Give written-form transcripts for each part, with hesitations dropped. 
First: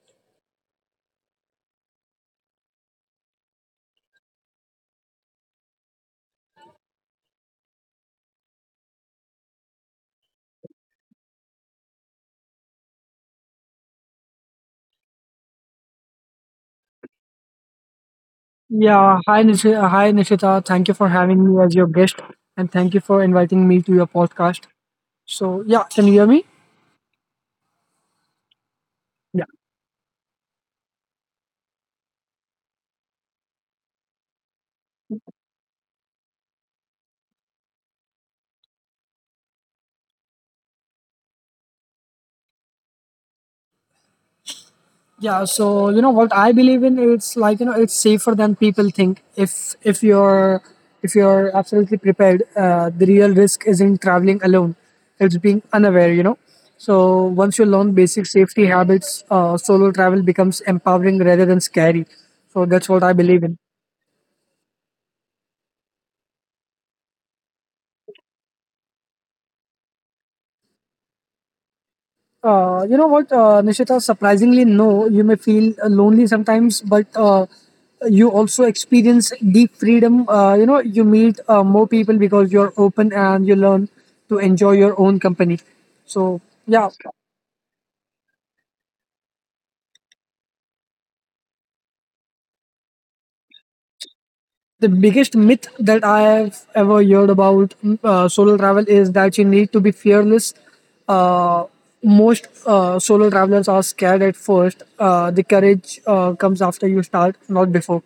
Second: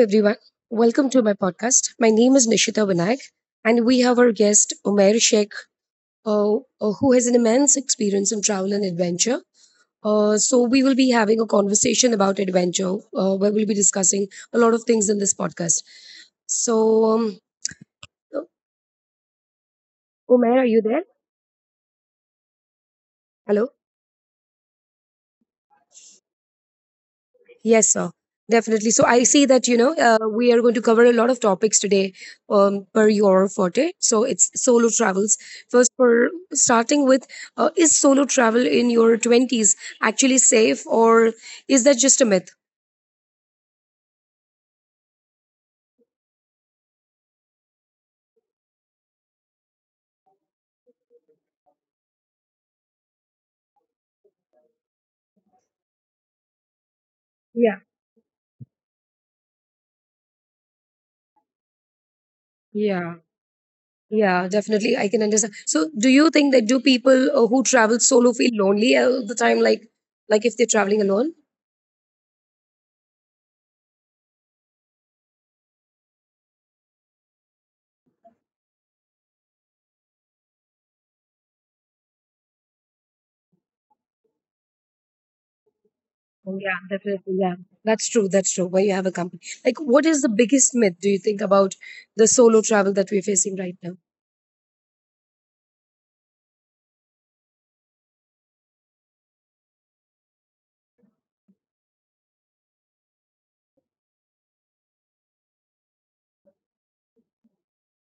everyone. Welcome to my podcast. My name is Nishita Vinayak, and we have our guest, Umair Sheikh, uh, who has an immense experience in travel and adventure. So, we will be having a conversation about adventure, where we'll be discussing a lot of things in this podcast. So, um, Yeah, hi Nishita. Hi Nishita. Umair, are Thank you you for there? having me as your guest and thank you for inviting me to Hello? your podcast. So, yeah, can you hear me? Yes, sir. Definitely. Yeah. So I see that, we are going to cover a lot of topics today, per your forte. So it's solo travels. First, for starting with, is solo travel in your 20s actually safe, or is that just a myth? Yeah, so you know what I believe in, it's like, you know, it's safer than people think. If you're absolutely prepared, the real risk isn't traveling alone. It's being unaware, you know. So, once you learn Yeah. basic safety habits, solo travel becomes empowering rather than scary. So, that's what I Yeah. believe in. Yeah, definitely. I can understand. So do you think that do people who travel solo feel lonely all the time, like if they're traveling alone? You know what, Nishita? Surprisingly, no. You may feel lonely sometimes, but you also experience deep freedom. You know, you meet more people because you're open and you learn to enjoy your own company. So, Oh, yeah, yeah, definitely. Yeah, that's true. That's true. Where you have a company. Like, what is the biggest myth do you think about the solo travel that we're facing right now? the biggest myth that I have ever heard about solo travel is that you need to be fearless. Uh, Most solo travelers are scared at first. The courage comes after you start, not before.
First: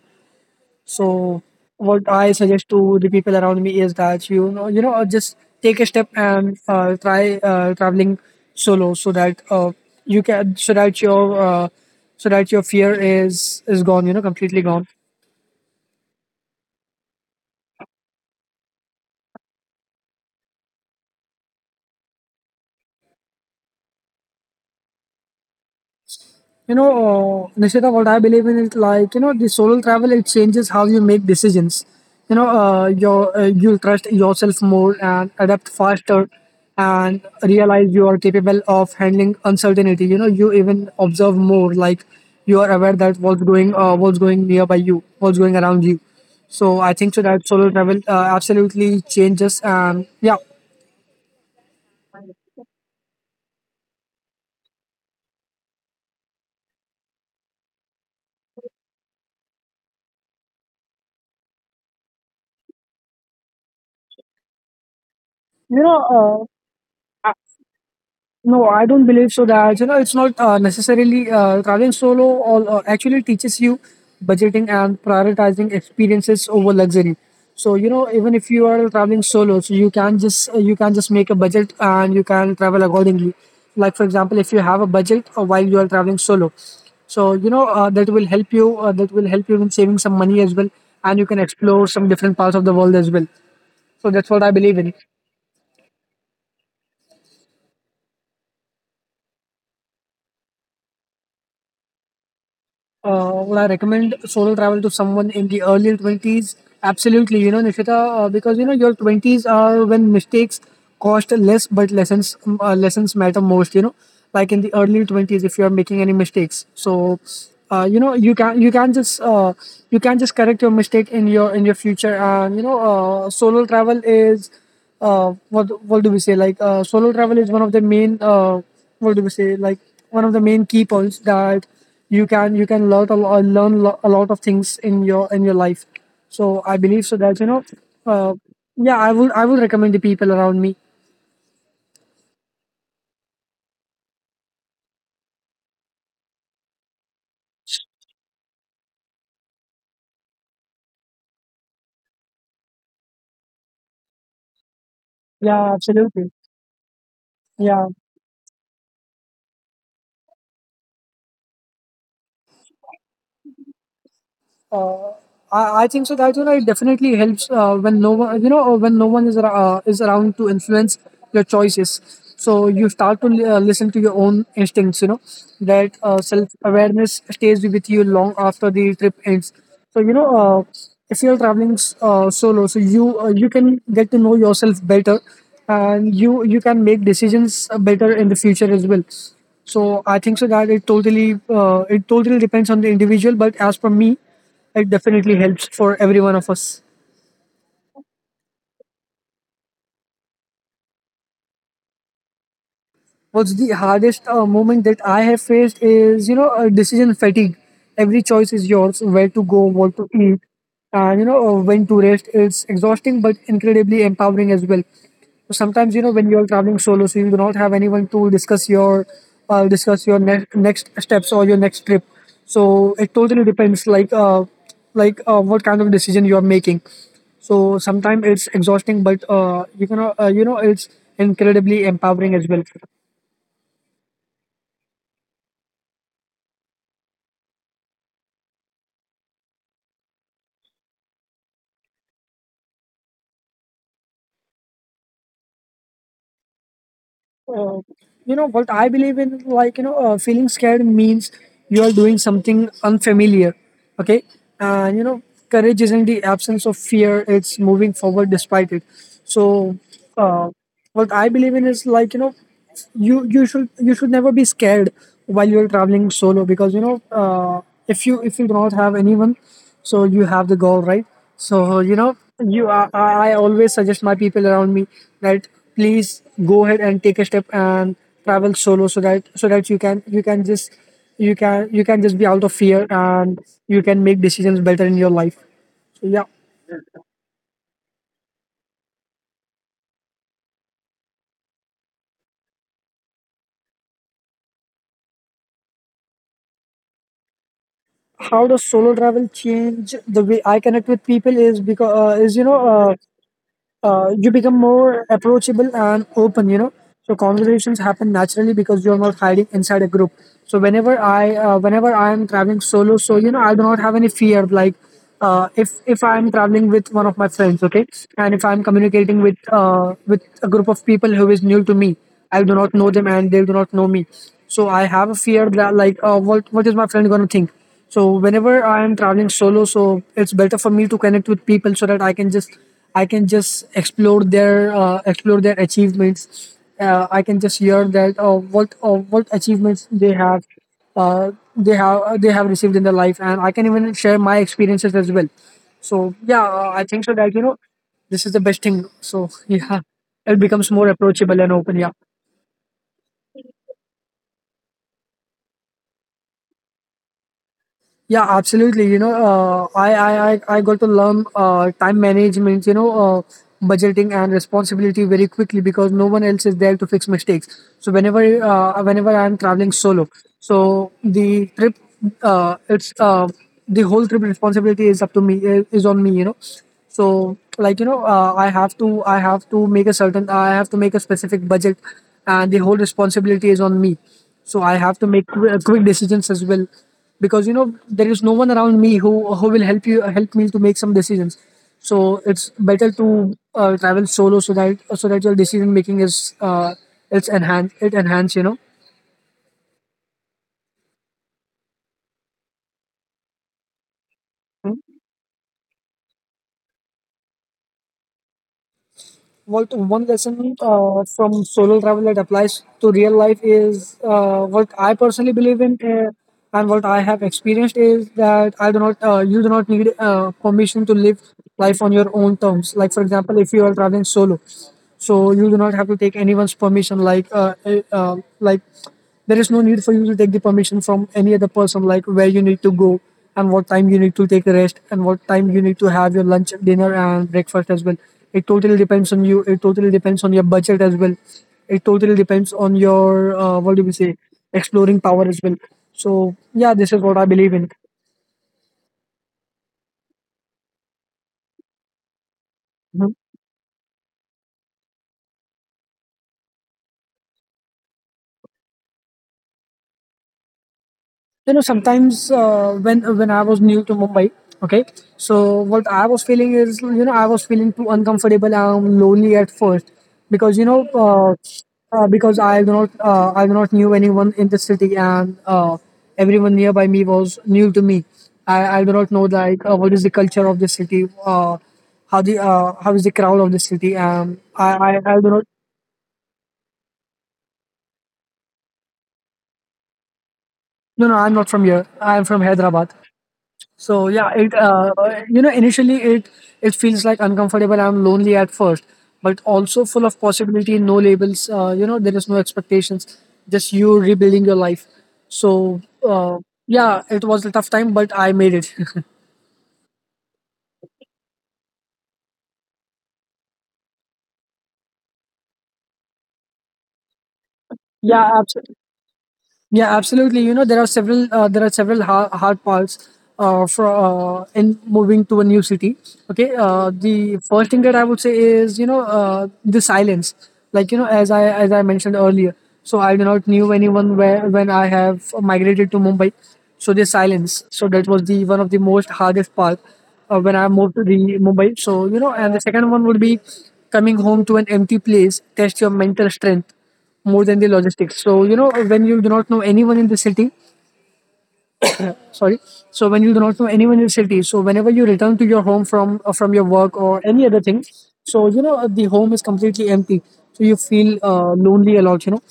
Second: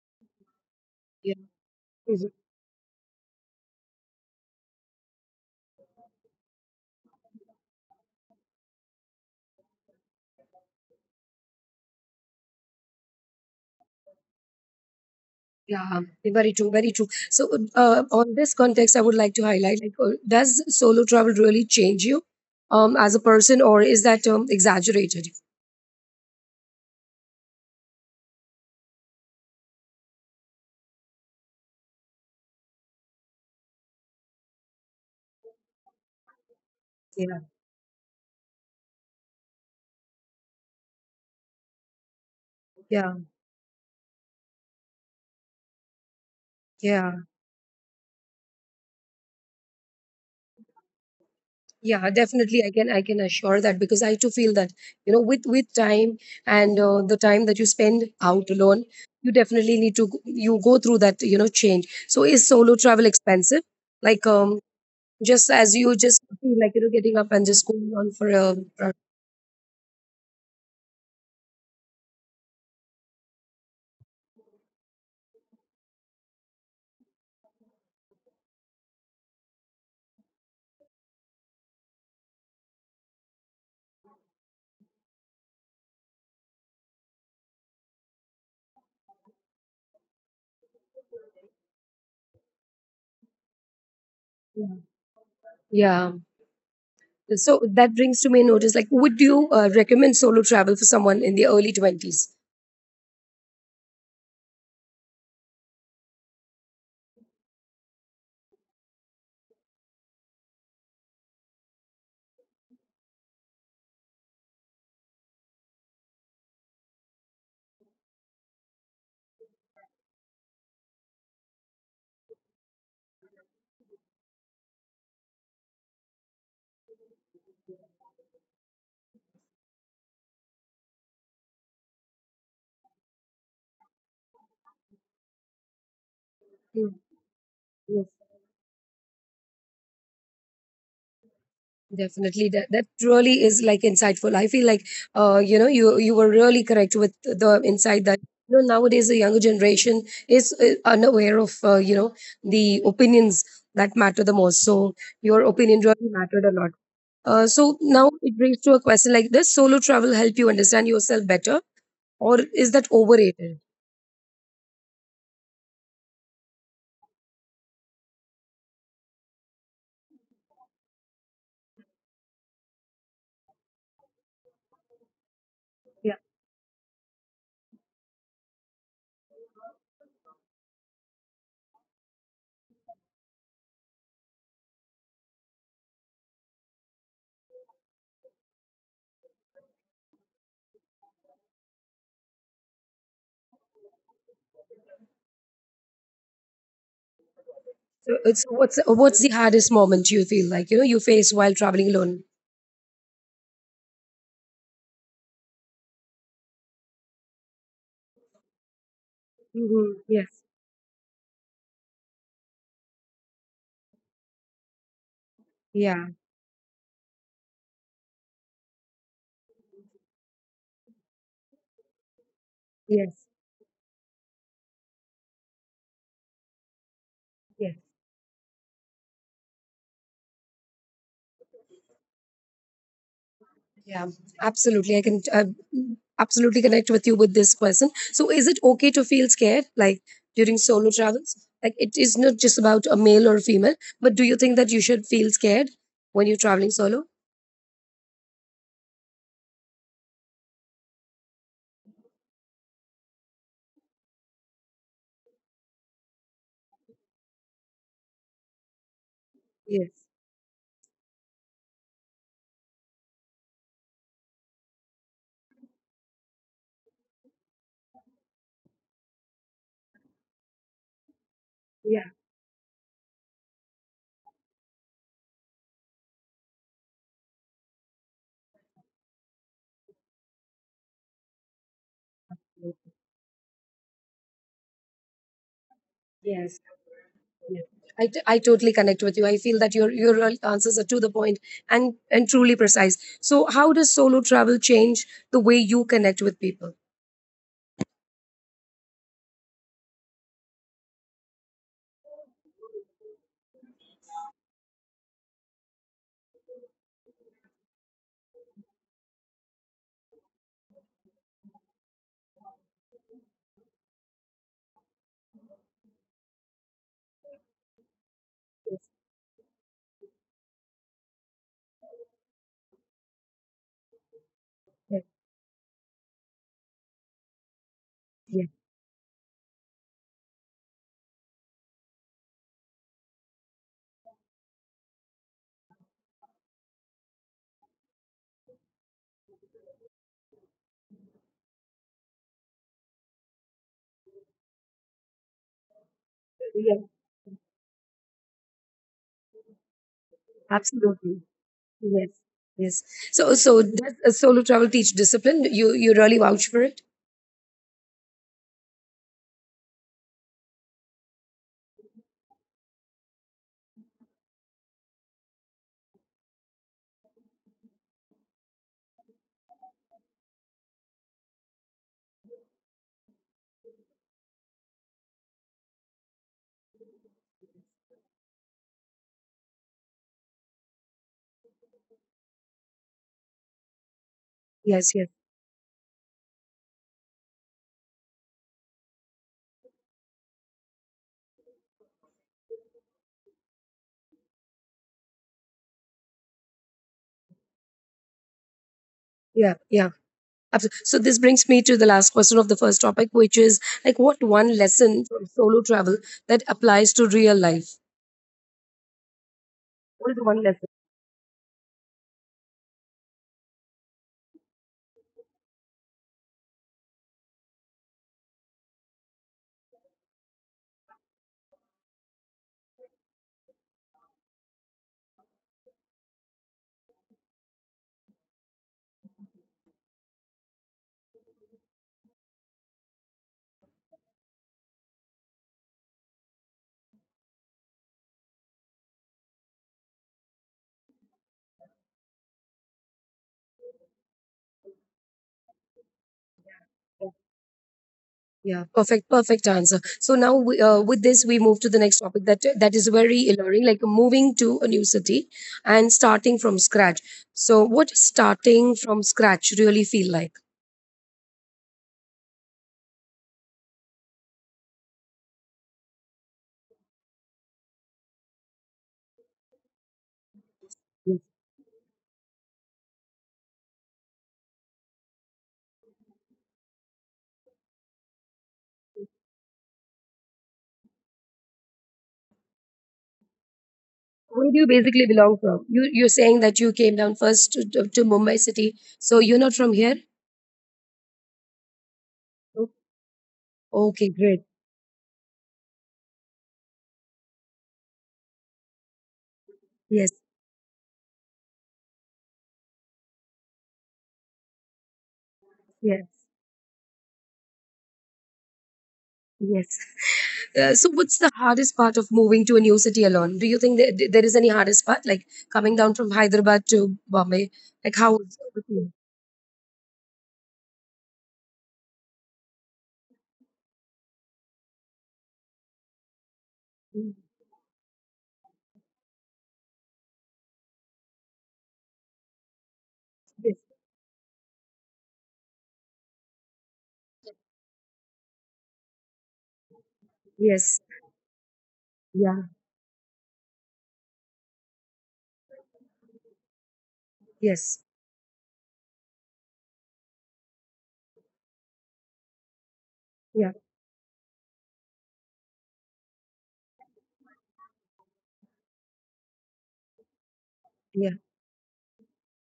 Yeah. So what I Mhm. suggest to the people around me is that you know, just take a step and try traveling solo, so that you can, so that so that your fear is gone, you know, completely gone. Yeah, very true, very true. So, on this context, I would like to highlight, like, does solo travel really change you, as a person, or is that, exaggerated? You know, Nishita, what I believe in is like, you know, the solo travel, it changes how you make decisions, you know. Your you'll trust yourself more and adapt faster and Yeah, realize you are capable of handling uncertainty. You know, you even observe more. Like, you are aware yeah, that what's going nearby you, what's going around you. So I yeah. think so that solo travel absolutely changes. And yeah, Yeah, definitely, I can assure that, because I too feel that, with time, and the time that you spend out alone, you definitely you go through that, change. So is solo travel expensive, like, just as you you just know, feel like, getting up and just going on for a no, I a- don't believe so that, you know, it's not necessarily, traveling solo all actually teaches you budgeting and prioritizing experiences over luxury. So, you know, even if you are traveling solo, so you can just make a budget and you can travel accordingly. Like for example, if you have a budget while you are traveling solo, so you know, that will help you. That will help you in saving some money as well, and you can explore some different parts of the world as well. So that's what I believe in. Yeah, so that brings to me notice, like, would you recommend solo travel for someone in the early 20s? Would I recommend solo travel to someone in the early 20s? Absolutely, you know, Nishita, because you know your 20s are when mistakes cost less, but lessons lessons matter most. You know, like in the early 20s, if you are making any mistakes, so you know, you can just you can just correct your mistake in your future. And you know, solo travel is what do we say, like, solo travel is one of the main what do we say, like, one of the main key points, that you can learn learn a lot of things in your life. So I believe so that, you know, uh, yeah, I would recommend the people around me. Definitely, that really is, like, insightful. I feel like, you were really correct with the insight that, nowadays the younger generation is unaware of, the opinions that matter the most. So your Yeah, opinion really absolutely. mattered a lot. So Yeah. now it brings to a question, like, does solo travel help you understand yourself better, or is that overrated? Uh, I think so. That you know, it definitely helps when no one, you know, when no one is is around to influence your choices. So you start to listen to your own instincts. You know that Yeah. Self awareness stays with you long after the trip ends. So you know, if you're traveling solo, so you can get to know yourself better, and you can make decisions better in the future as well. So I think so that it totally depends on the individual. But as per me, it definitely helps for every one of us. So it's what's the hardest moment you feel like, you face while traveling alone? What's the hardest moment that I have faced is, you know, decision fatigue. Every choice is yours, where to go, Hmm. what to eat, Yes. and, you know, when to rest. It's exhausting but incredibly empowering as well. So sometimes, you Yeah. know, when you're traveling solo, so you do not have anyone to discuss your next steps or your next trip. So it Yes. totally depends, like, what kind of decision you are making. So Yes. sometimes it's exhausting, but you can, you know, it's incredibly empowering as well. Yeah, absolutely. I can, absolutely connect with you with this person. So, is it okay to feel scared, like during solo travels? Like, it is not just about a male or a female, but do you think that you should feel scared when you're traveling solo? uh, you know what I believe in, like, you know, feeling scared means you are doing something unfamiliar. Okay, and you know, courage isn't the absence of fear, it's moving forward despite it. So Yes. uh, what I believe in is like, you know, you should never be scared while you're traveling solo, because you know, if you do not have anyone, so you have the goal, right? So you Yeah. know, you I always suggest my people around me that please go ahead and take a step and travel solo, so that so that you can just you can just be out of fear and you can make decisions better in your life. So yeah. Yes. Yes. I totally connect with you. I feel that your real answers are to the point and truly precise. So, how does solo travel change the way you connect with people? How does solo travel change the way I connect with people is, because is you know, you become more approachable and open, you know. So conversations happen naturally because you're not hiding inside a group. So whenever I am traveling solo, so you know, I do not have any fear. Like, if I am traveling with one of my friends, okay, and if I am communicating with a group of people who is new to me, I do not know them and they do not know me, so I Yes. have a fear that, like, what what is my friend going to think. So Yes. whenever I am traveling solo, so it's better for me to connect with people so that I can just explore their achievements. I can just hear that what achievements they have they have received in their life, and I can even share my experiences as well. So yeah, I Yes. think so that you know, this is the best thing. So yeah, it becomes more Absolutely. approachable and open. Yeah. Yes. Yes. So, so does, solo travel teach discipline? You really vouch for it? Yeah, absolutely. You know, I got to learn time management, you know, budgeting and responsibility very quickly because no one else is there to fix mistakes. So whenever I'm traveling solo, so the trip, it's the whole trip responsibility is up to me, is on me, you know. So like you know, I have to make a certain, I have to make a specific budget, and the whole responsibility is on me, so I Yes. have to Yes. make quick decisions as well, because you know, there is no one around me who who will help me to make some decisions. So it's better to travel solo, so that so that your decision making is uh, it's enhanced, it enhanced, you know. Yeah. Yeah. Absolutely. So this brings me to the last question of the first topic, which is like, what one lesson from solo travel that applies to real life? What one What is the one lesson lesson? From solo travel that applies to real life is, what I personally believe in, and what I have experienced, is that I do not you do not need permission to live life on your own terms. Like for example, if you are traveling solo, so you do not have to take anyone's permission. Like, like, there is no need for you to take the permission from any other person, like where you need to go and what time you need to take a rest and what time you need to have your lunch, dinner, and breakfast as well. It totally depends on you. It totally depends on your budget as well. It totally depends on your what do we say, exploring power as well. So yeah, this is Yeah. what I believe in. Yeah. Perfect. Perfect answer. So now, we, with this, we move to the next topic that is very Mm-hmm. alluring, like moving to a new city and starting from scratch. So, what does starting from scratch really feel like? You know, sometimes, when I was new to Mumbai, okay, so what I was feeling is, you know, I was feeling too uncomfortable and lonely at first, because you know, uh, because I do not knew anyone in the city, and everyone nearby me was new to me. I do not know, like, what is the culture of the city, uh, how the, how is the crowd of the city, um, Where do you basically I do belong not. from? You're saying that you came down first to, Mumbai city, so you're not from here. No, no, I'm not from here. I'm from O- Hyderabad. So Okay, yeah, great. it you know, initially it feels like uncomfortable. I'm lonely at first, but also full Yes, of possibility. No labels. You know, there is no expectations. Just you rebuilding your life. So yes, uh, yeah, it was a tough time, but I made it. yes. So, what's the hardest part of moving to a new city alone? Do you think that there is any hardest part, like coming down from Hyderabad to Bombay? Like, how Yeah, was it with absolutely. you? Yeah, absolutely. You know, there are several hard parts for in moving to a new city. Okay, Mm. the first thing that I would say is the silence. Like, you know, as I mentioned earlier, so I do not Yes, knew anyone where when I have migrated to Mumbai. So the silence. So that was the one of the most hardest part when I yes, moved to the Mumbai. So, yeah, and the second one would be coming home to an empty place. Test your mental strength more than the yes, logistics. So, you know, when you do not know anyone in the city, sorry, so when you do yeah, not know anyone in the city, so whenever you return to your home from your work or any other thing, so the home is completely empty, so you yeah, feel lonely a lot,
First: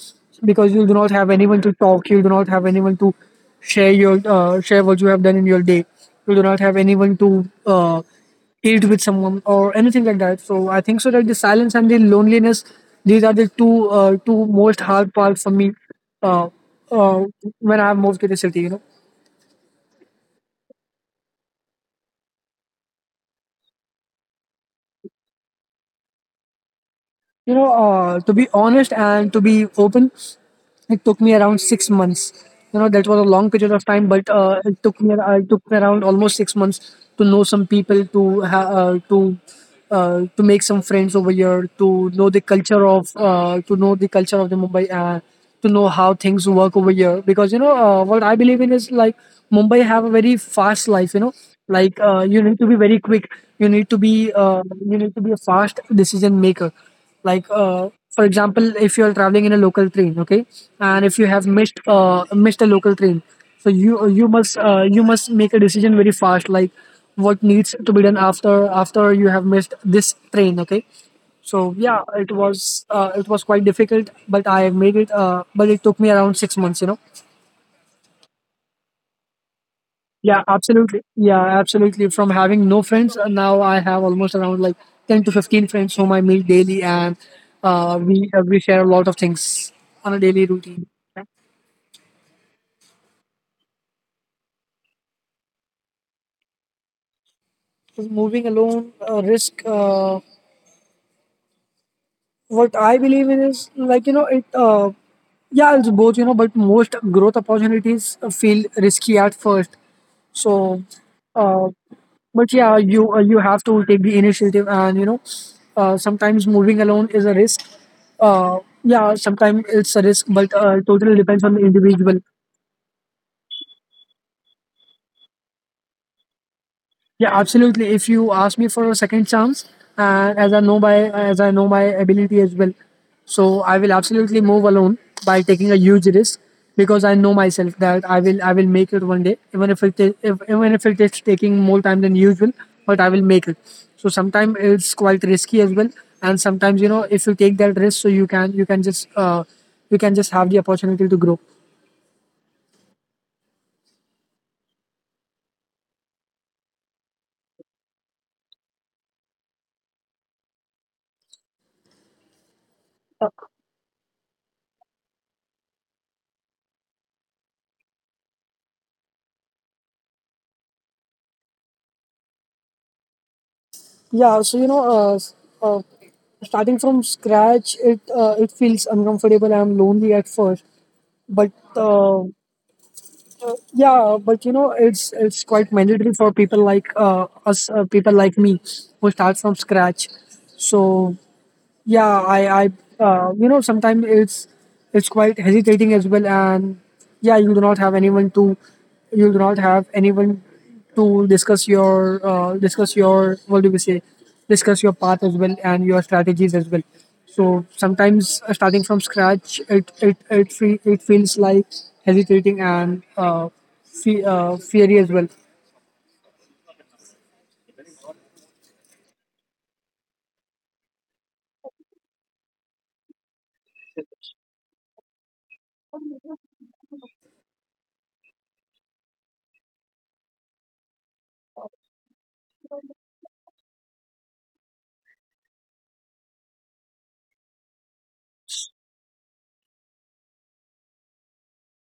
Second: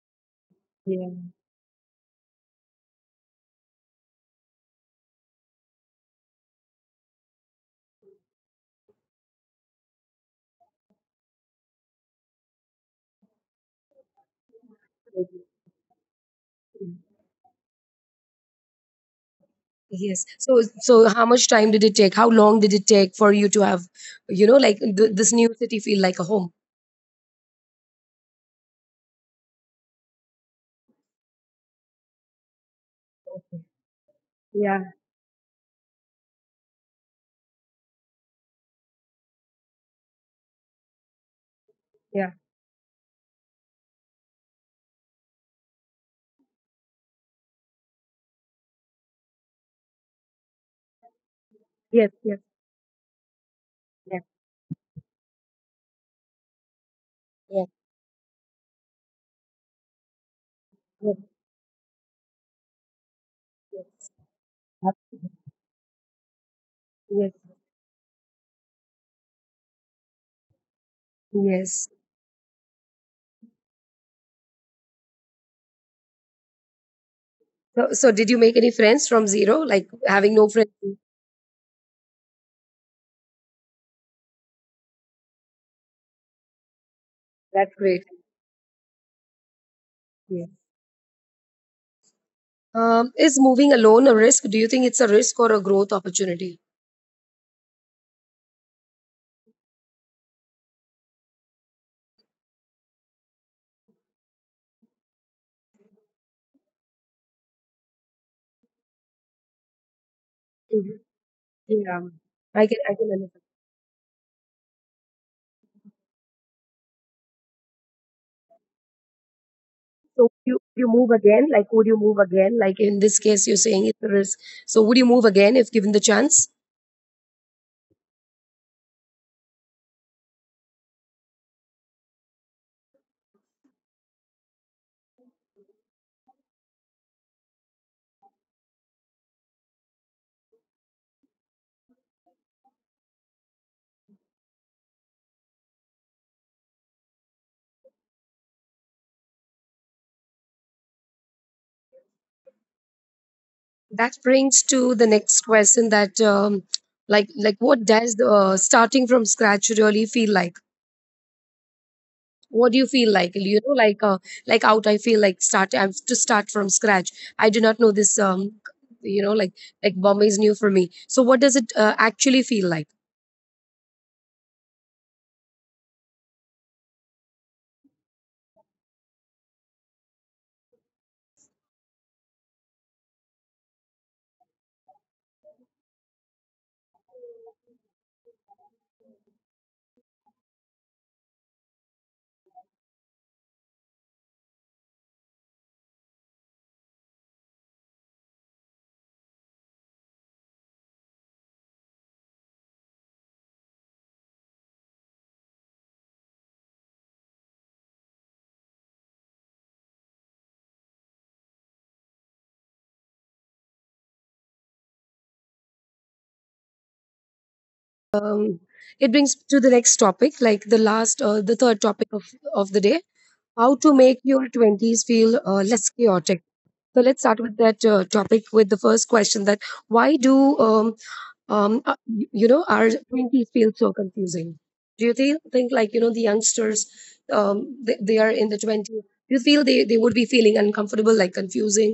because you do not have yeah. anyone to talk, you do not have anyone to share what you have done in your day, you do not have anyone to uh, eat with someone or anything like that. So I think, so that the silence and the loneliness, these are the two most hard parts for me uh, uh, when I have moved to the city. Yes. So, so how much time did it take? How long did it take for you to have, this new city feel like a home? You know, to be honest and to be open, it took me around 6 months. You know, that was a long period of time, but Yeah, it took me around almost 6 months to know some people, to ha- to make some friends over here, to know yeah. the culture of to know the culture of the Mumbai, to know how things work over here. Because, you know, what I believe in is like Mumbai have a very fast life. You know, like, Yes, yes, you need to be very quick. You need to yes. be you need to be a fast decision maker, like, Yes, for example, if you're traveling in a local train, okay, and if yes, you have missed a local train, so you yes. you must uh, you must Absolutely. make a decision very fast, like Yes, what needs to be done after you have missed this train, okay. So yes. yeah, it was quite difficult, but I have made it, but it took me around 6 months. So, so did you make any friends from zero? Like having Yeah, no friends? absolutely. Yeah, absolutely. From having no friends, now I have almost around like 10 to 15 friends whom I meet daily, and That's great. we share a lot of things on a daily Yes. routine. Is moving alone a risk? Do you think it's a risk or a growth opportunity? 'Cause moving alone, risk. What I believe in is like, you know it. Yeah, it's both, but most growth opportunities feel risky at first. So, Mhm. uh, Yeah, but I yeah, can, I you can uh, you understand. have to take the initiative, and sometimes moving alone is a risk, uh, yeah, sometimes it's a risk, So would but you would you totally move depends again? on the Like, would you individual. move again? Like, in this case, you're saying it's a risk. So would you move again if given the chance? Yeah, absolutely. If you ask me for a second chance, and as I know my ability as well, so I will absolutely move alone by taking a huge risk, because I know myself that I will make it one day, even if it is if, even if it is taking more time than usual, but I will make it. So sometimes it's quite risky as well, and sometimes, if you take that risk, so you can, you can just have the opportunity to grow. That brings to the next question that, like, what does the, starting from scratch really feel like? What do you feel like, like out I feel like, start I have to start from scratch, I do not know this. Um you know like like Bombay is new for me. So what does it actually feel like? Yeah, so, you know, uh, starting from scratch, it feels uncomfortable, I am lonely at first. But uh, uh, yeah, but you know, it's quite mandatory for people like me, who start from scratch. So yeah, sometimes it's quite hesitating as well, and yeah, you do not have anyone to, you do not have anyone to what do we say, discuss your path as well and your strategies as well. So sometimes, starting from scratch, it feels like hesitating and feary as well. um it brings to the next topic, like the last, the third topic of the day: how to make your 20s feel, less chaotic. So let's start with that, topic with the first question, that why do, you know, our 20s feel so confusing? Do you think, like, you know, the youngsters, they are in the 20s, do you feel they would be feeling uncomfortable, like confusing?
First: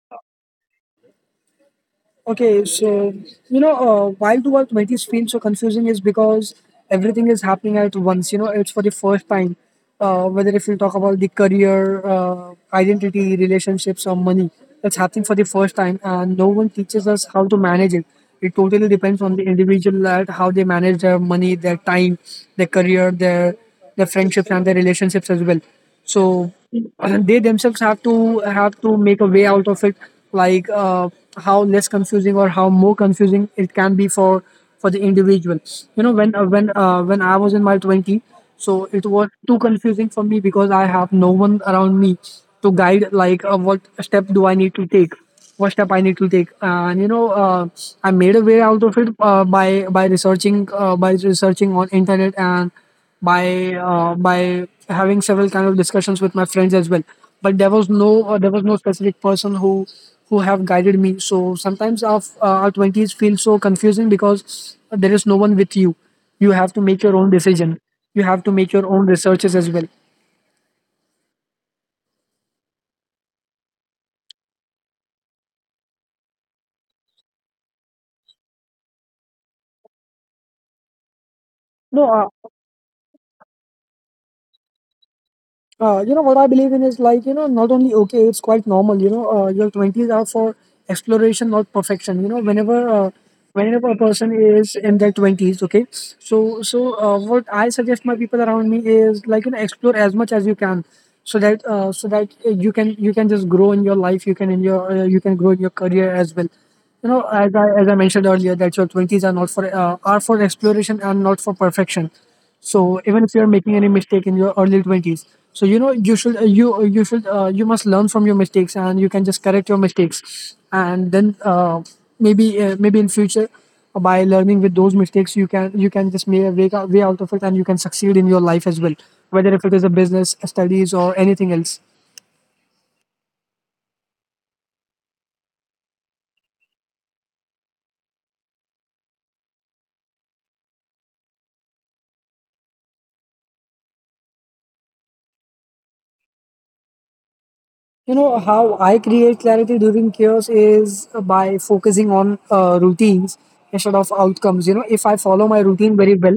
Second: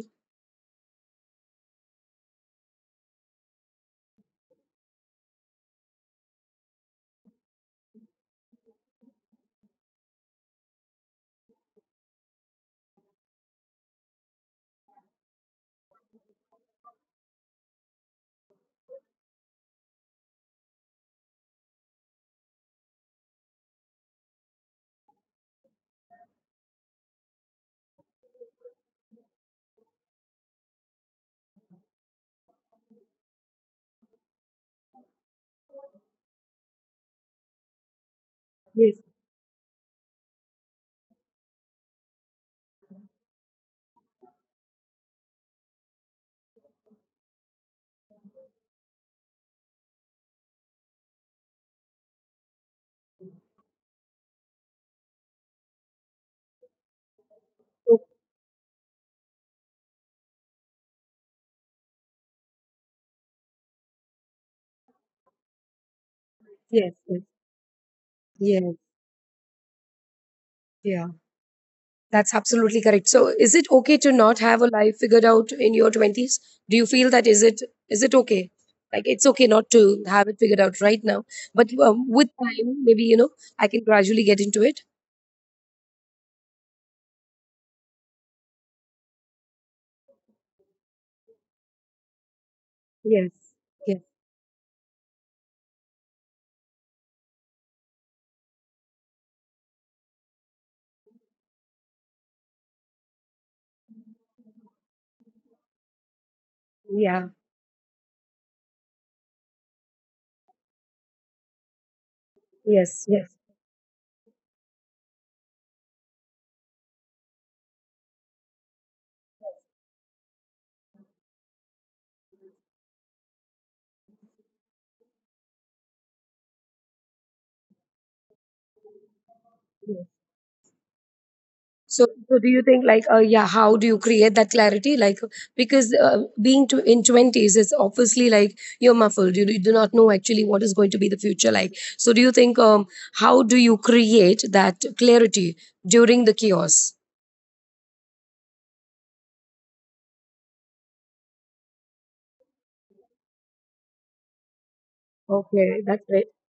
Okay, so, you know, why do our twenties feel so confusing is because everything is happening at once. You know, it's for the first time. Whether if you talk about the career, identity, relationships, or money, that's happening for the first time, and no one teaches us how to manage it. It totally depends on the individual at how they manage their money, their time, their career, their friendships, and their relationships as well. So they themselves have to make a way out of it, like uh, how less confusing or how more confusing it can be for the individual. You know, when I was in my twenty, so Yes, it was too confusing for me because I have no one around me to guide, like, what step I need to take, and you know, I made a way out of it, by researching, by researching on internet, and by having several kind of discussions with my friends as well, but there was oh, no uh, there was no specific person who have guided me. So sometimes our 20s feel so confusing because there is no one with you. You have to yes, make your yes, own decision, you have to make yes, your own researches as well. yeah. That's absolutely correct. So is it okay to not have a life figured out in your 20s? Do you feel that, is it okay, like, it's okay not to have it figured out right now, but, No. with time, maybe, you know, I can gradually get into it? You know what I believe in is like, not only okay, it's quite normal. You know, your 20s are for exploration, not perfection. You know, whenever uh, Yes, whenever a yes, person is in their 20s, okay. So, what I suggest my people around me is like, explore as much as you can, so that you can just grow in your life. You can grow in your career as well. You know, yeah, as I mentioned earlier, that your 20s are not for are for exploration and not for perfection. So, yes, even yes. if you are making any mistake in your early 20s, so you should you you should you must learn from your mistakes, and you can just correct your mistakes, and then maybe in future, by learning with those mistakes, you can just make a way out of it, and you can succeed in your life as well, whether if it is a business studies or anything else. So, so do you think, like, how do you create that clarity? Like, because, being to, in twenties, it's obviously like you're muffled. You do not know actually what is going to be the future like. So, do you think, how do you create that clarity during the chaos? You know, how I create clarity during chaos is by focusing on routines instead of outcomes. You know, if I follow my Okay, that's routine great. very well,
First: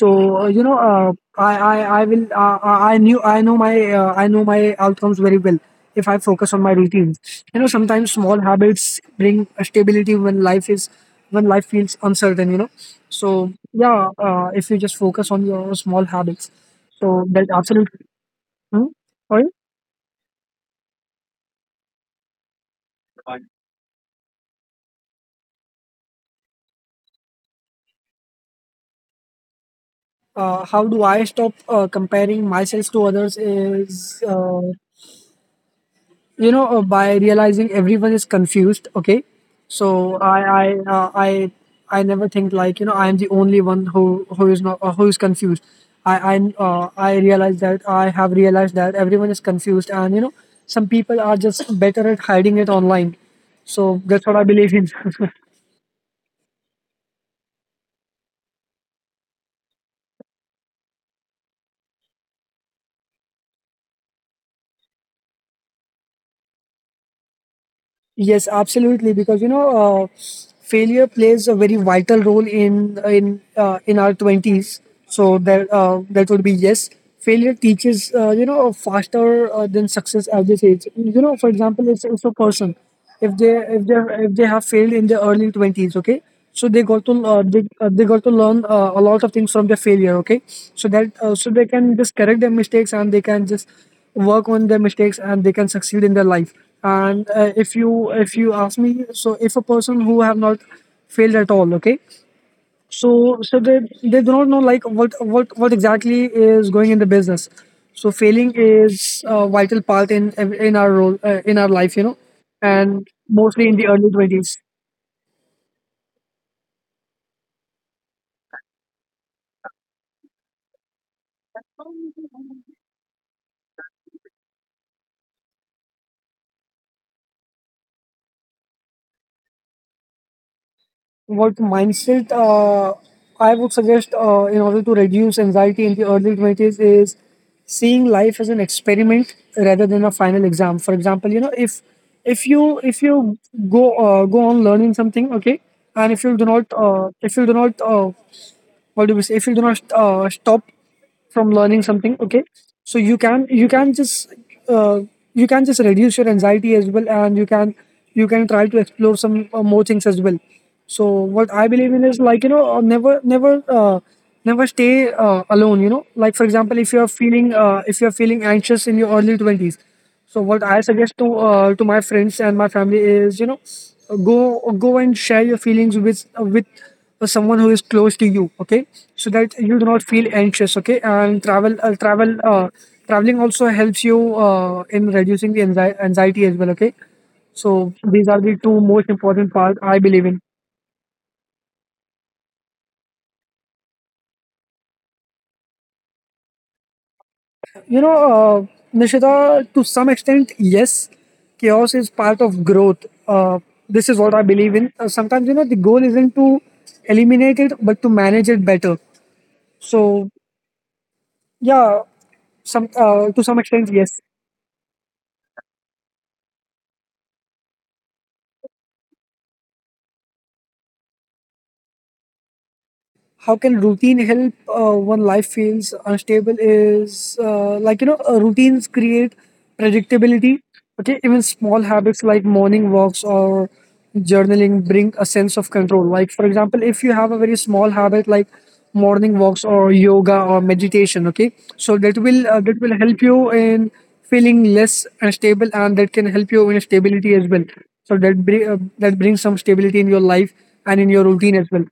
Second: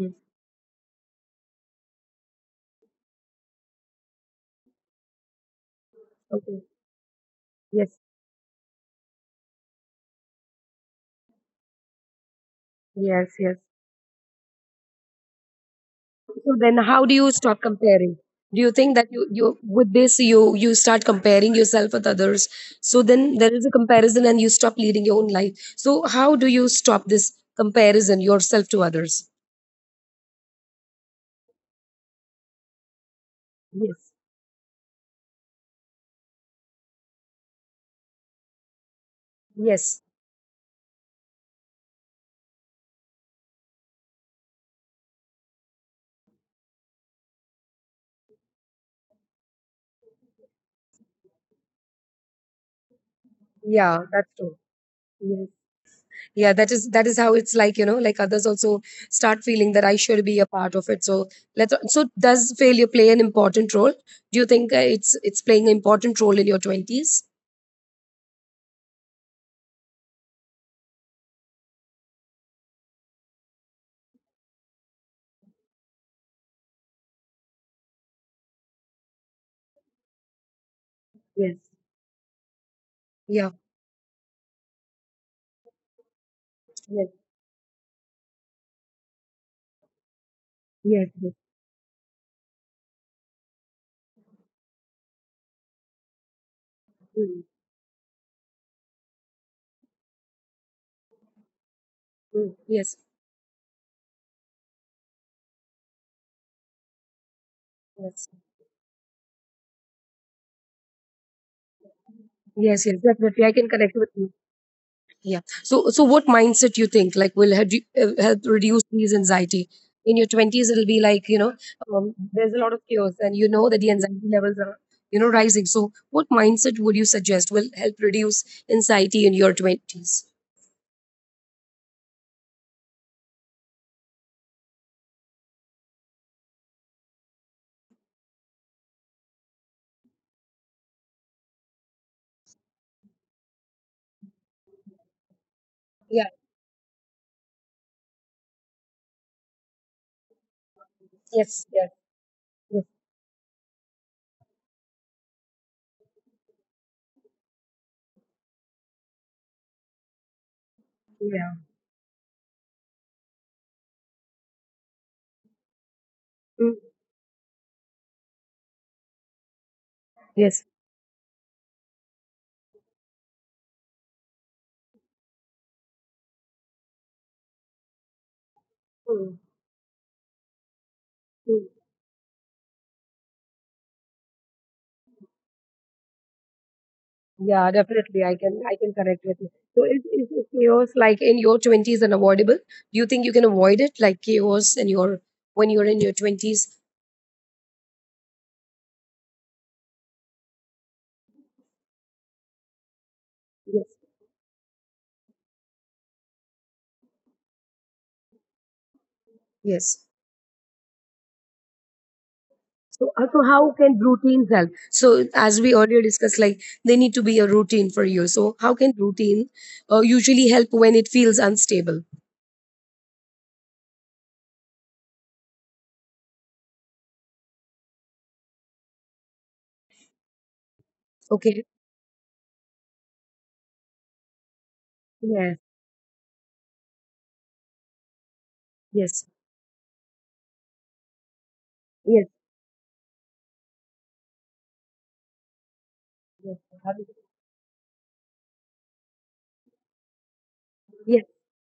Mm. I will I knew I know my outcomes very well. If I focus on Okay. my routines, you know, Yes, sometimes small habits bring a stability when life feels uncertain. You know, yes, so yes. yeah, if you just focus on your small habits, So then how do so you that stop absolutely. comparing? Do you Hmm? think that you with this you start comparing yourself with others? So then there is a comparison and you stop leading your own life. So how do you stop this comparison yourself to others? How do I stop comparing myself to others is, Yes. By realizing everyone is confused. Okay, so Yes. I never think like, I am the only one who is not who is confused. I realize that I have realized that everyone is confused, and some people are just better at hiding it online. So Yeah, that's what that's I true. believe in. Yes. Yeah, that is how it's like, you know, like others also start feeling that I should be a part of it. So let's, so does failure play an important role? Do you think it's playing an important role in your 20s? Yes. Yes, absolutely. Because, you know, uh, failure plays a very vital role in our 20s. So that would be yes. Failure teaches faster than success at this age. You know, for example, it's a person, if they Yeah. if they if they have failed in their early 20s, okay. So they got to Yes. uh, they, uh, they got to learn a lot of things from their failure, okay. So that Yes. uh, so they can just correct their mistakes, and they can just work on their mistakes, and they can succeed in their life. And Mm, if you ask me, so if a person who have not failed at all, okay, mm. Yes, so they do not know like what exactly is going in the business. So yes. failing is a vital part in our role, in our life, you know, Yes, and yes, definitely. I mostly in can the connect early with you. 20s. Yeah. So, so what mindset you think, like, will help you, help reduce these anxiety? In your twenties, it'll be like, you know, there's a lot of chaos, and you know that the anxiety levels are, rising. So, what mindset would you suggest will help reduce anxiety in your twenties? What mindset I would suggest, in order to reduce anxiety in the early 20s, is seeing life as an experiment rather than a final exam. For example, you know, if you go on learning something, okay, and Yeah. If you do not what do we say, if you do not, stop from Yes. learning Yes. something, okay. So Yes. you can, uh, you can just reduce your anxiety as well, and you can, try to explore some, more things as well. So what Yeah. I believe in is, like, you know, uh, never stay, alone, you know, like, for example, Mm. if you are feeling, anxious in your early 20s. So what I Yes. suggest, to my friends and my family, is, you know, go go and share your feelings with someone who is close to you. Okay, so Mm. that you do not feel anxious. Okay, and Mm. Traveling also helps you, in reducing the anxiety as well. Okay, Yeah, so these definitely. are I the can two I can most connect with important you. parts So I is, believe in. is is chaos, like, in your twenties, unavoidable? Do you think you can avoid it, like chaos in your, when you're in your twenties? You know, Nishita, to some extent, yes, chaos is part of growth. Yes. This is what I believe in. Sometimes, you know, the goal isn't to eliminate it, but to manage it better. Yes. So, yeah, some So, uh, to so some how extent, yes. can routines help? So as we earlier discussed, like, they need to be a routine for you. So how can routine usually help when it feels unstable? How can routine help, when life feels unstable, is, like, you know, routines create predictability. Okay, even Okay. small habits like morning walks or journaling bring a sense of Yes. control. Like, for example, if you have a very small habit like Yes. morning walks or yoga or meditation, okay, so Yes. That will help you in feeling less unstable, and that can help you in stability as well. So that brings some stability in your life, and in your Yes. routine as well.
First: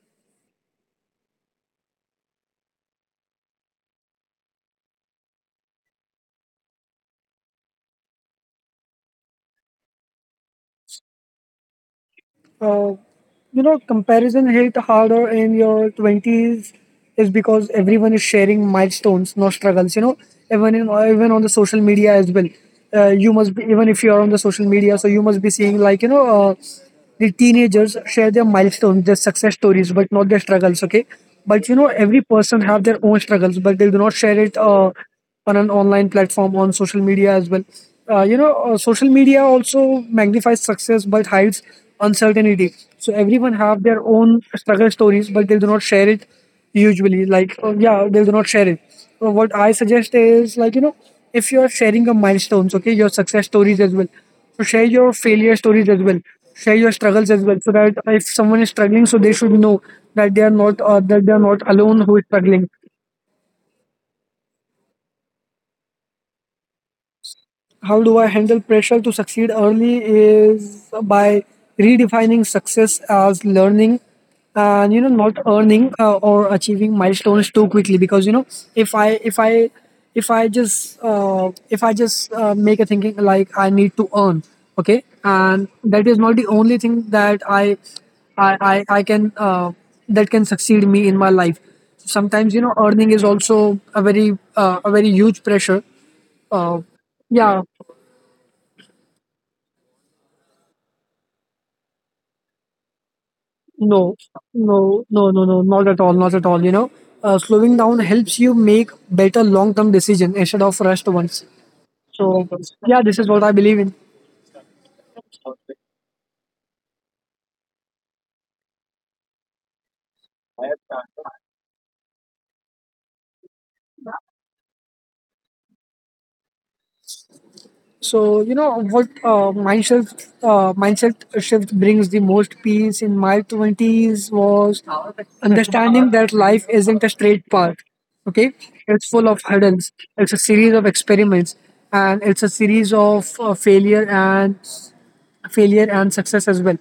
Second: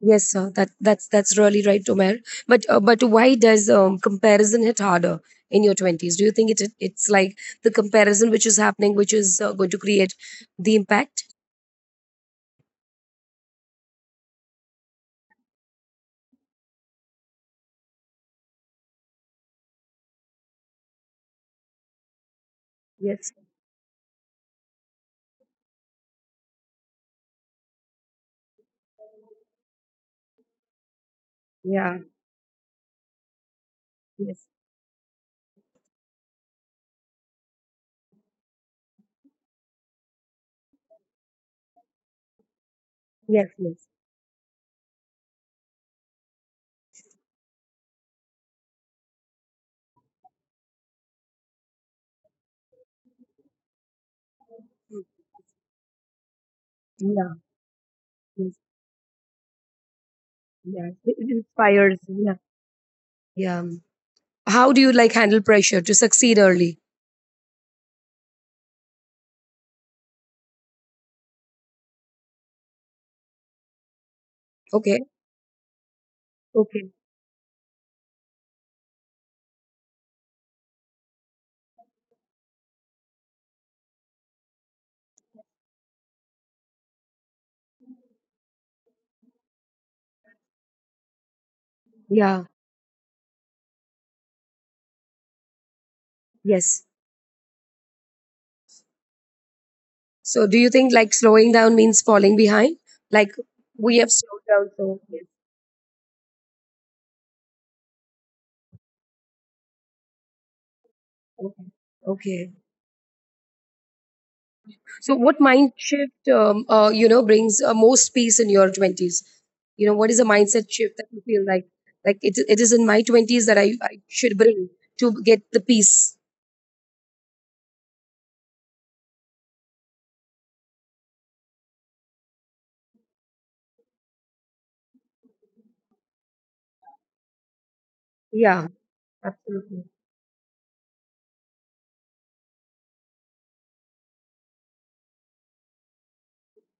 Yes, sir. That's really right, Omer. But, but why does, comparison hit harder in your twenties? Do you think it's like the comparison which is happening, which is going to create the impact? Uh, you know, comparison hit harder in your 20s is because everyone is sharing milestones, no struggles. You know, even on the social media as well. You Yes. must be Even if you are on the social media, so you must be seeing, like, you know, the teenagers share their milestones, their success stories, but not their struggles. Okay, but you know Yeah. every person have their own struggles, but they do not share Yes. it. On an online platform, on social media as well, you know, social media also magnifies success but hides uncertainty. So Yes. everyone have Yes. their own struggle stories, but they do not share it, usually, like, yeah, they do not share it. So what I suggest is, like, you know, if you are sharing your milestones, okay, your success stories as well, so share Mm. your failure stories as well, share your struggles as Yeah. well, so that if Yes. someone is struggling, so they should know that they are not Yeah. It that they it are not alone inspires. who is Yeah. struggling. Yeah. How do you like handle pressure to succeed early? How do I handle pressure to succeed early is by redefining success as learning, and, you Okay. know, not earning, or Okay. achieving milestones too quickly. Because you know, if I if I if I just, make a thinking like I need to earn, okay, and that is not the only thing that I can, that can succeed me in my life. Yeah. Sometimes, you know, earning is also a very, huge pressure. Uh, Yes. yeah. So do you think like slowing down means falling behind? Like, No, we have slowed down, no, so no, yes. no, no, not at all, not at all. You know, slowing down helps you make better long-term decision instead of rushed ones. Okay. Okay. Yeah, this is what I believe in. So, what mind shift, brings, most peace in your twenties? You know, what is a mindset shift that you feel like it is in my twenties that I should bring to get the peace? So, you know, what mindset shift brings the most peace in my twenties was understanding that life isn't a straight path. Okay, Yeah, it's full of absolutely. hurdles. It's a series of experiments, and it's a series of, failure, and success as well.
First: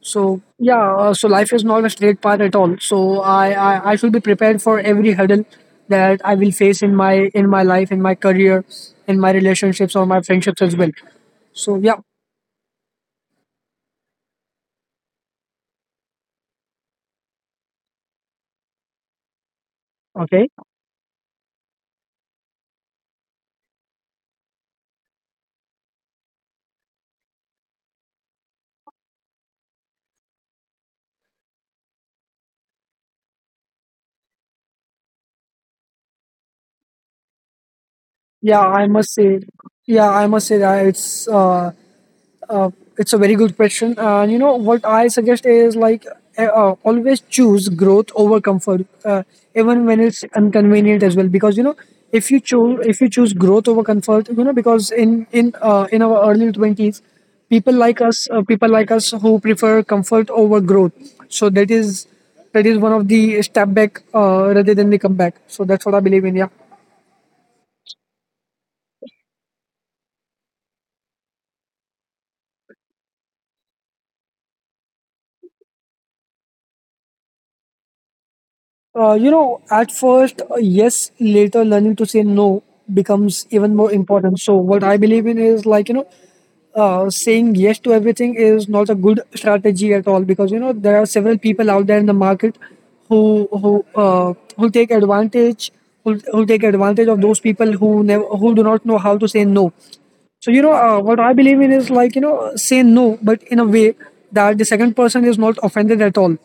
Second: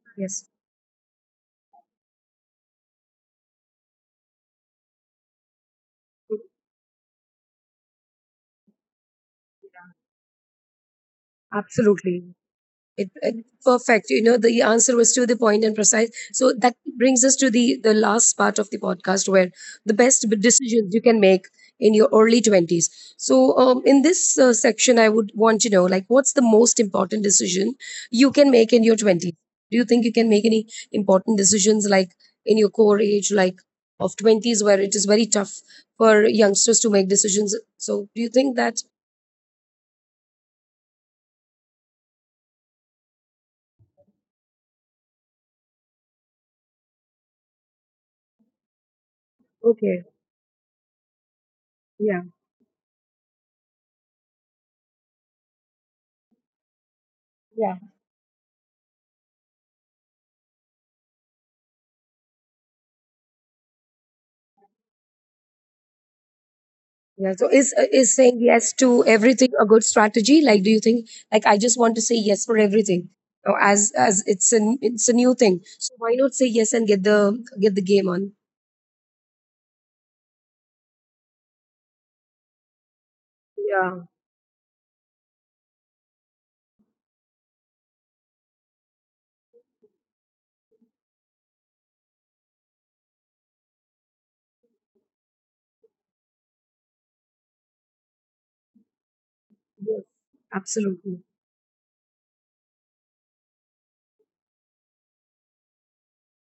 So, Yes, yeah, so life is not a straight path at all. So I should be prepared for every hurdle that I will face in my life, in my career, in my relationships or my friendships as well. So, yeah, absolutely. Perfect. You know, the answer was to the point and precise. So that brings us to the last part of the podcast, where the okay, decisions you can make in your early 20s. So, in this, section, I would want to know, like, what's the most important decision you can make in your twenties? Do you think you can make any important decisions, like in your core age, like of twenties, where it is very tough for youngsters to make decisions? So do you think yeah, that? I must say that Uh, it's a very good question. And you know what I suggest is, like, always choose growth over comfort, even when Okay. it's inconvenient as well. Because you know, Yeah. If you choose growth over comfort, you know, because in our early 20s, people like us who prefer comfort over growth. So that is one of the step back, rather than the comeback. So that's what I believe in. Yeah. Yeah. So is saying yes to everything a good strategy? Like, do you think like I just want to say yes for everything, or as it's a new thing. So why not say yes and get the game on? You know, at first, yes, later learning to say no becomes even more Yeah. important. So, what I believe in is, like, you know, saying yes to everything is not a good strategy at all, because, you know, there are several people out there in the market who take advantage, who take advantage of those people who do not know how to say no. Yes. So, you know, what Absolutely. I believe in is, like, you know, say no, but in a way that the second person is not offended at all.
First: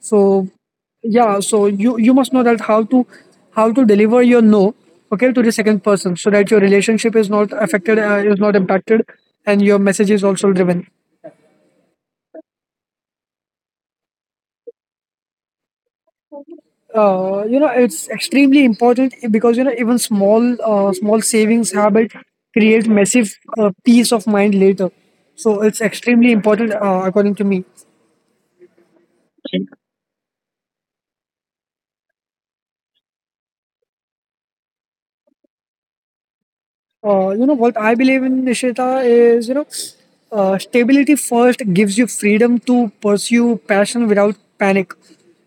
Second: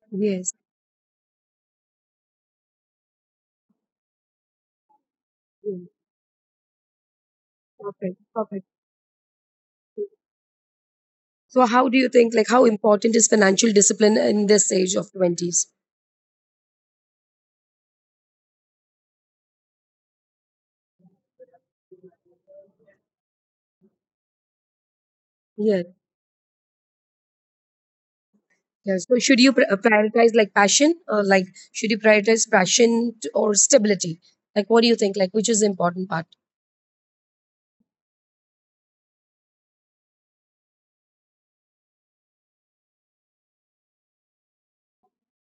So, Yes, yeah, so you must know that how to, deliver your no, okay, to the second yes. person, so that your relationship is not affected, Perfect. Is not Perfect. impacted, and your message is also driven. So how do you think, like, how important is financial discipline in this age of twenties? You know, it's extremely important because you know even small savings habit create massive, peace of mind later. So it's Yeah. extremely important, according to me. Yeah. So should you prioritize like passion, or like should you prioritize passion or stability? Like, what do you think? Like, which is the important part? You know what I believe in, Nishita, is, you know, stability first gives you freedom to pursue passion without panic.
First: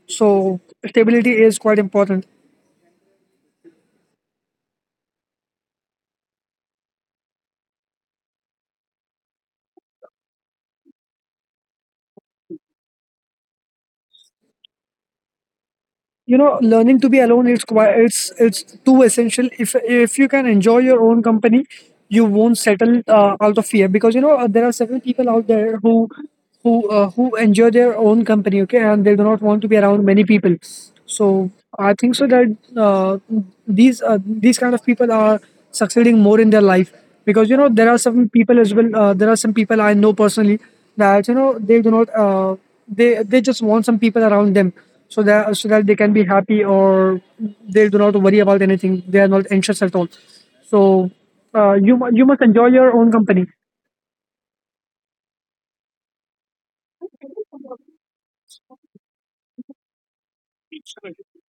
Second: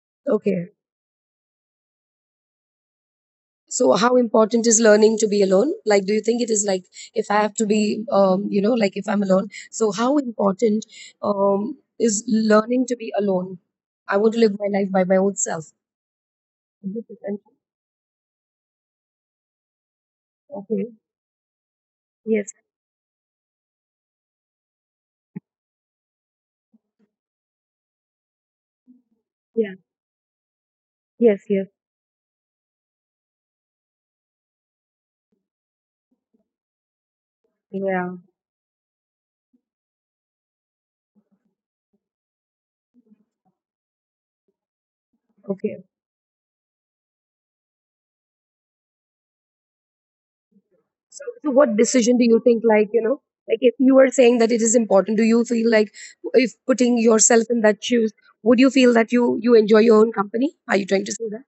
So Okay. stability is quite important. So how important is learning to be alone? Like, do you think it is like if I have to be, like if I'm alone, so how important is learning to be alone? I want to live my life by my own self. You know, learning This to be is an- alone, it's quite, it's too essential. If you can enjoy okay. your own company, you Yes. won't settle, out of fear, because you know, there are several people out there who enjoy their own company, okay, and they do not want to Yeah. be around many people. So Yes, yes. I think so that, uh, these uh, these kind of people are succeeding more in their life, because, you know, Yeah. There are some people I know personally that, you know, they do not they they just want some people around them, so Okay. that they can be happy, or they do not worry about anything; they are not anxious at all. So, So, so what decision do you you must think, enjoy your like you own know company, like if you were saying that it is important, do you feel like if putting yourself in that shoes, would you feel that you enjoy your own company? Are you trying to say that?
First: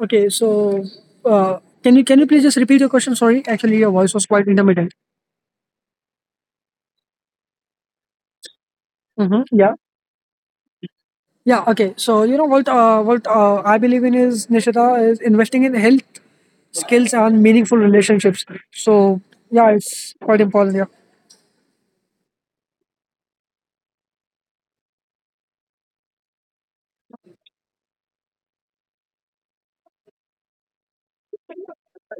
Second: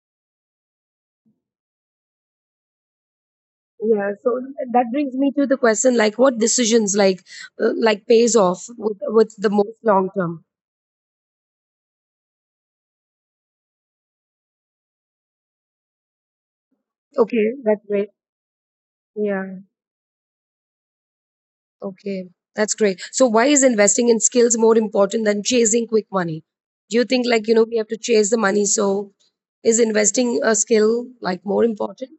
okay. So, uh, can you please just repeat your question? Sorry, actually your Yeah, voice was so quite that intermittent. brings me to the question, like, what decisions, like like, pays off with Hmm. the most long term. Yeah, okay. So, you know, what, I believe in is, Nishita, is investing in health, skills, and Okay, meaningful that's great. relationships. So, Yeah, yeah, it's quite important. Yeah, okay. That's great. So why is investing in skills more important than chasing quick money? Do you think, like, you know, we have to chase the money, so is investing a skill, like, more important?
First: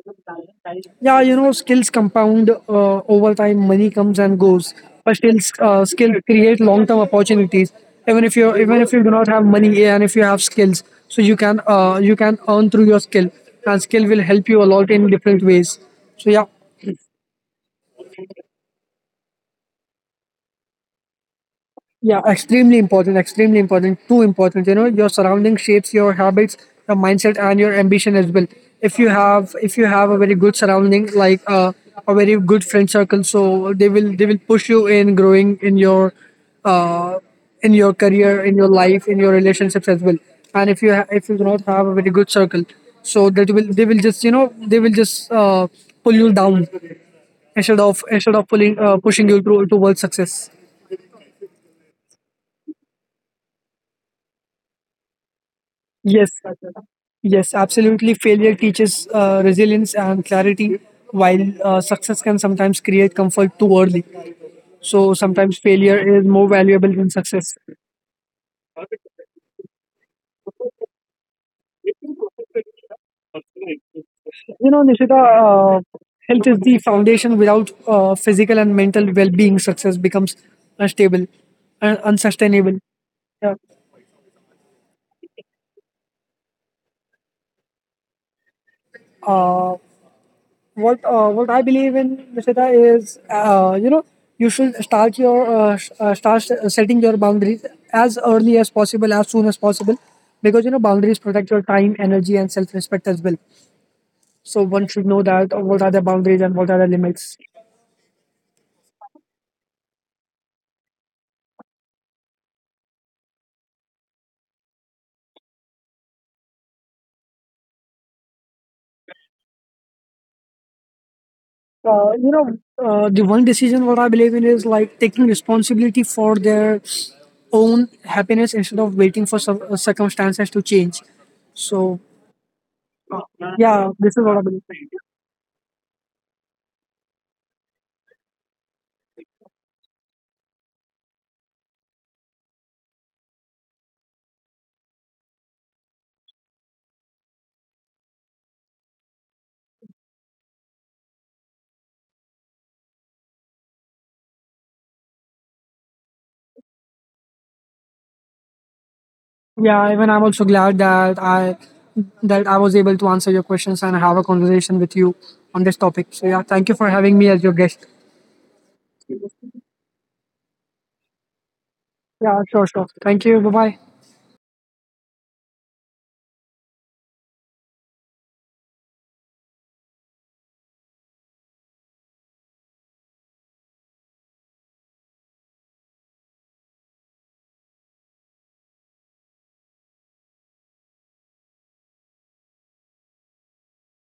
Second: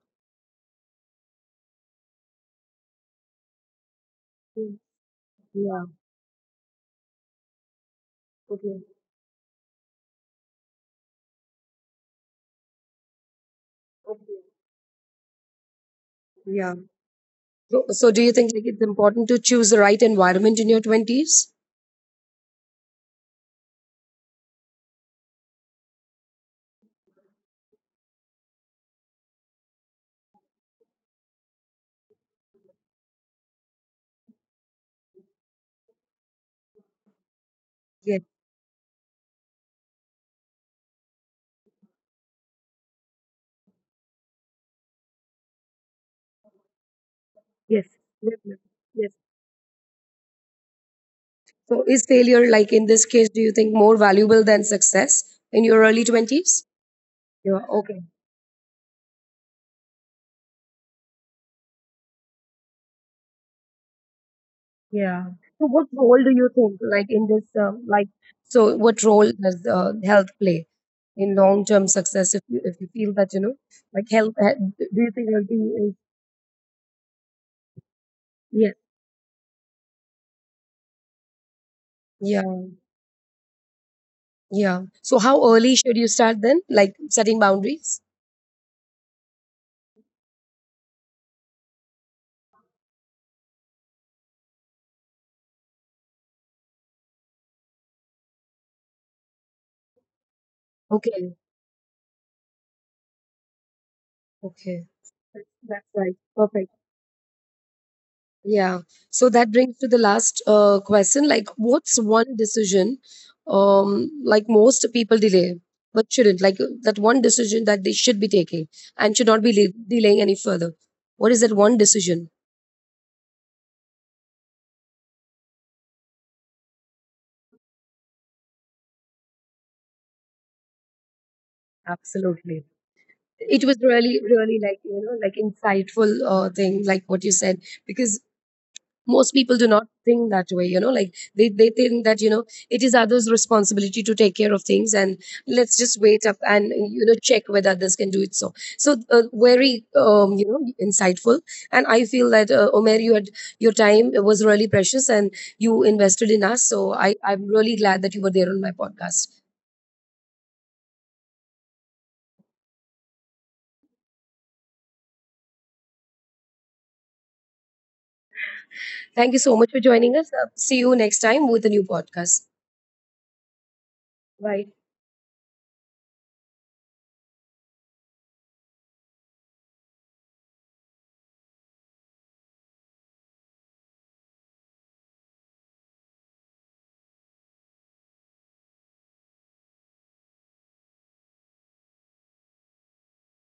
yeah. You know, skills compound, over time. Money comes and goes, Mm. but Yeah. Skills create long term opportunities. Even Okay. if you do not have money, yeah, and if you have skills, so you can earn through your skill, and skill will Okay. help you a lot in different ways. So yeah. Yeah. So, so do you think like it's important to choose the right environment in your 20s? Yeah, extremely important, too important. You know, your surrounding shapes your habits, your mindset, and your ambition as well. If you have a very good surrounding, like, a very good friend circle, so they will push you in growing uh, in your Yes. career, in your life, in your relationships as well. And if you do not have a very good circle, so that will they will just, you know, they will just pull you down, Yes. Yes. Instead of pulling Yes. pushing you to, towards success. So, is failure, like in this case, do you think more valuable than success in your early Yes, 20s? yes, Yeah, okay. absolutely. Failure teaches, resilience and clarity, while success can sometimes create comfort too early. So Yeah. sometimes So, what role failure is do you more think, valuable like than in this, success. Like, so what role does health play in long term success if you feel that, you know, like health, You know, do you Nishita, think healthy is, health is the foundation. Without, physical yeah. and mental well-being, success becomes unstable and Yeah. unsustainable. Yeah. Yeah. So, how early should you start then, like, setting boundaries? Uh, what I believe in, Nishita, is, you know, you should start your sh- start s- setting your boundaries as early as possible, as soon as possible, because, you know, boundaries Okay. protect your time, energy, and self-respect as well. So Okay. one should know That's that, what are the right. boundaries and what Perfect. are the limits. Yeah. So that brings to the last question. Like, what's one decision, like, most people delay, but shouldn't? Like, that one decision that they should be taking and should not be delaying any further. What is that one decision? You know, the one decision what I believe in is, like, taking responsibility for their own happiness instead of waiting for some, circumstances to change. So, Absolutely. uh, It was yeah, this really, is what I really, believe. like, you know, like, insightful thing, like, what you said, because most people do not think that way, you know, like they think that, you know, it is others responsibility to take care of things and let's just wait up and, you know, check whether others can do it. So so very insightful, and I feel that, Omer, you had your time was really precious, and you invested in us, so I'm really glad that you were there on my podcast. Yeah, even I'm also glad that I was able to answer your questions and have a conversation with you on this topic. So, yeah, thank you for having me as your guest. Thank you so much for joining us. See you next time with a new Yeah, podcast. sure, sure. Thank you. Bye bye. Bye.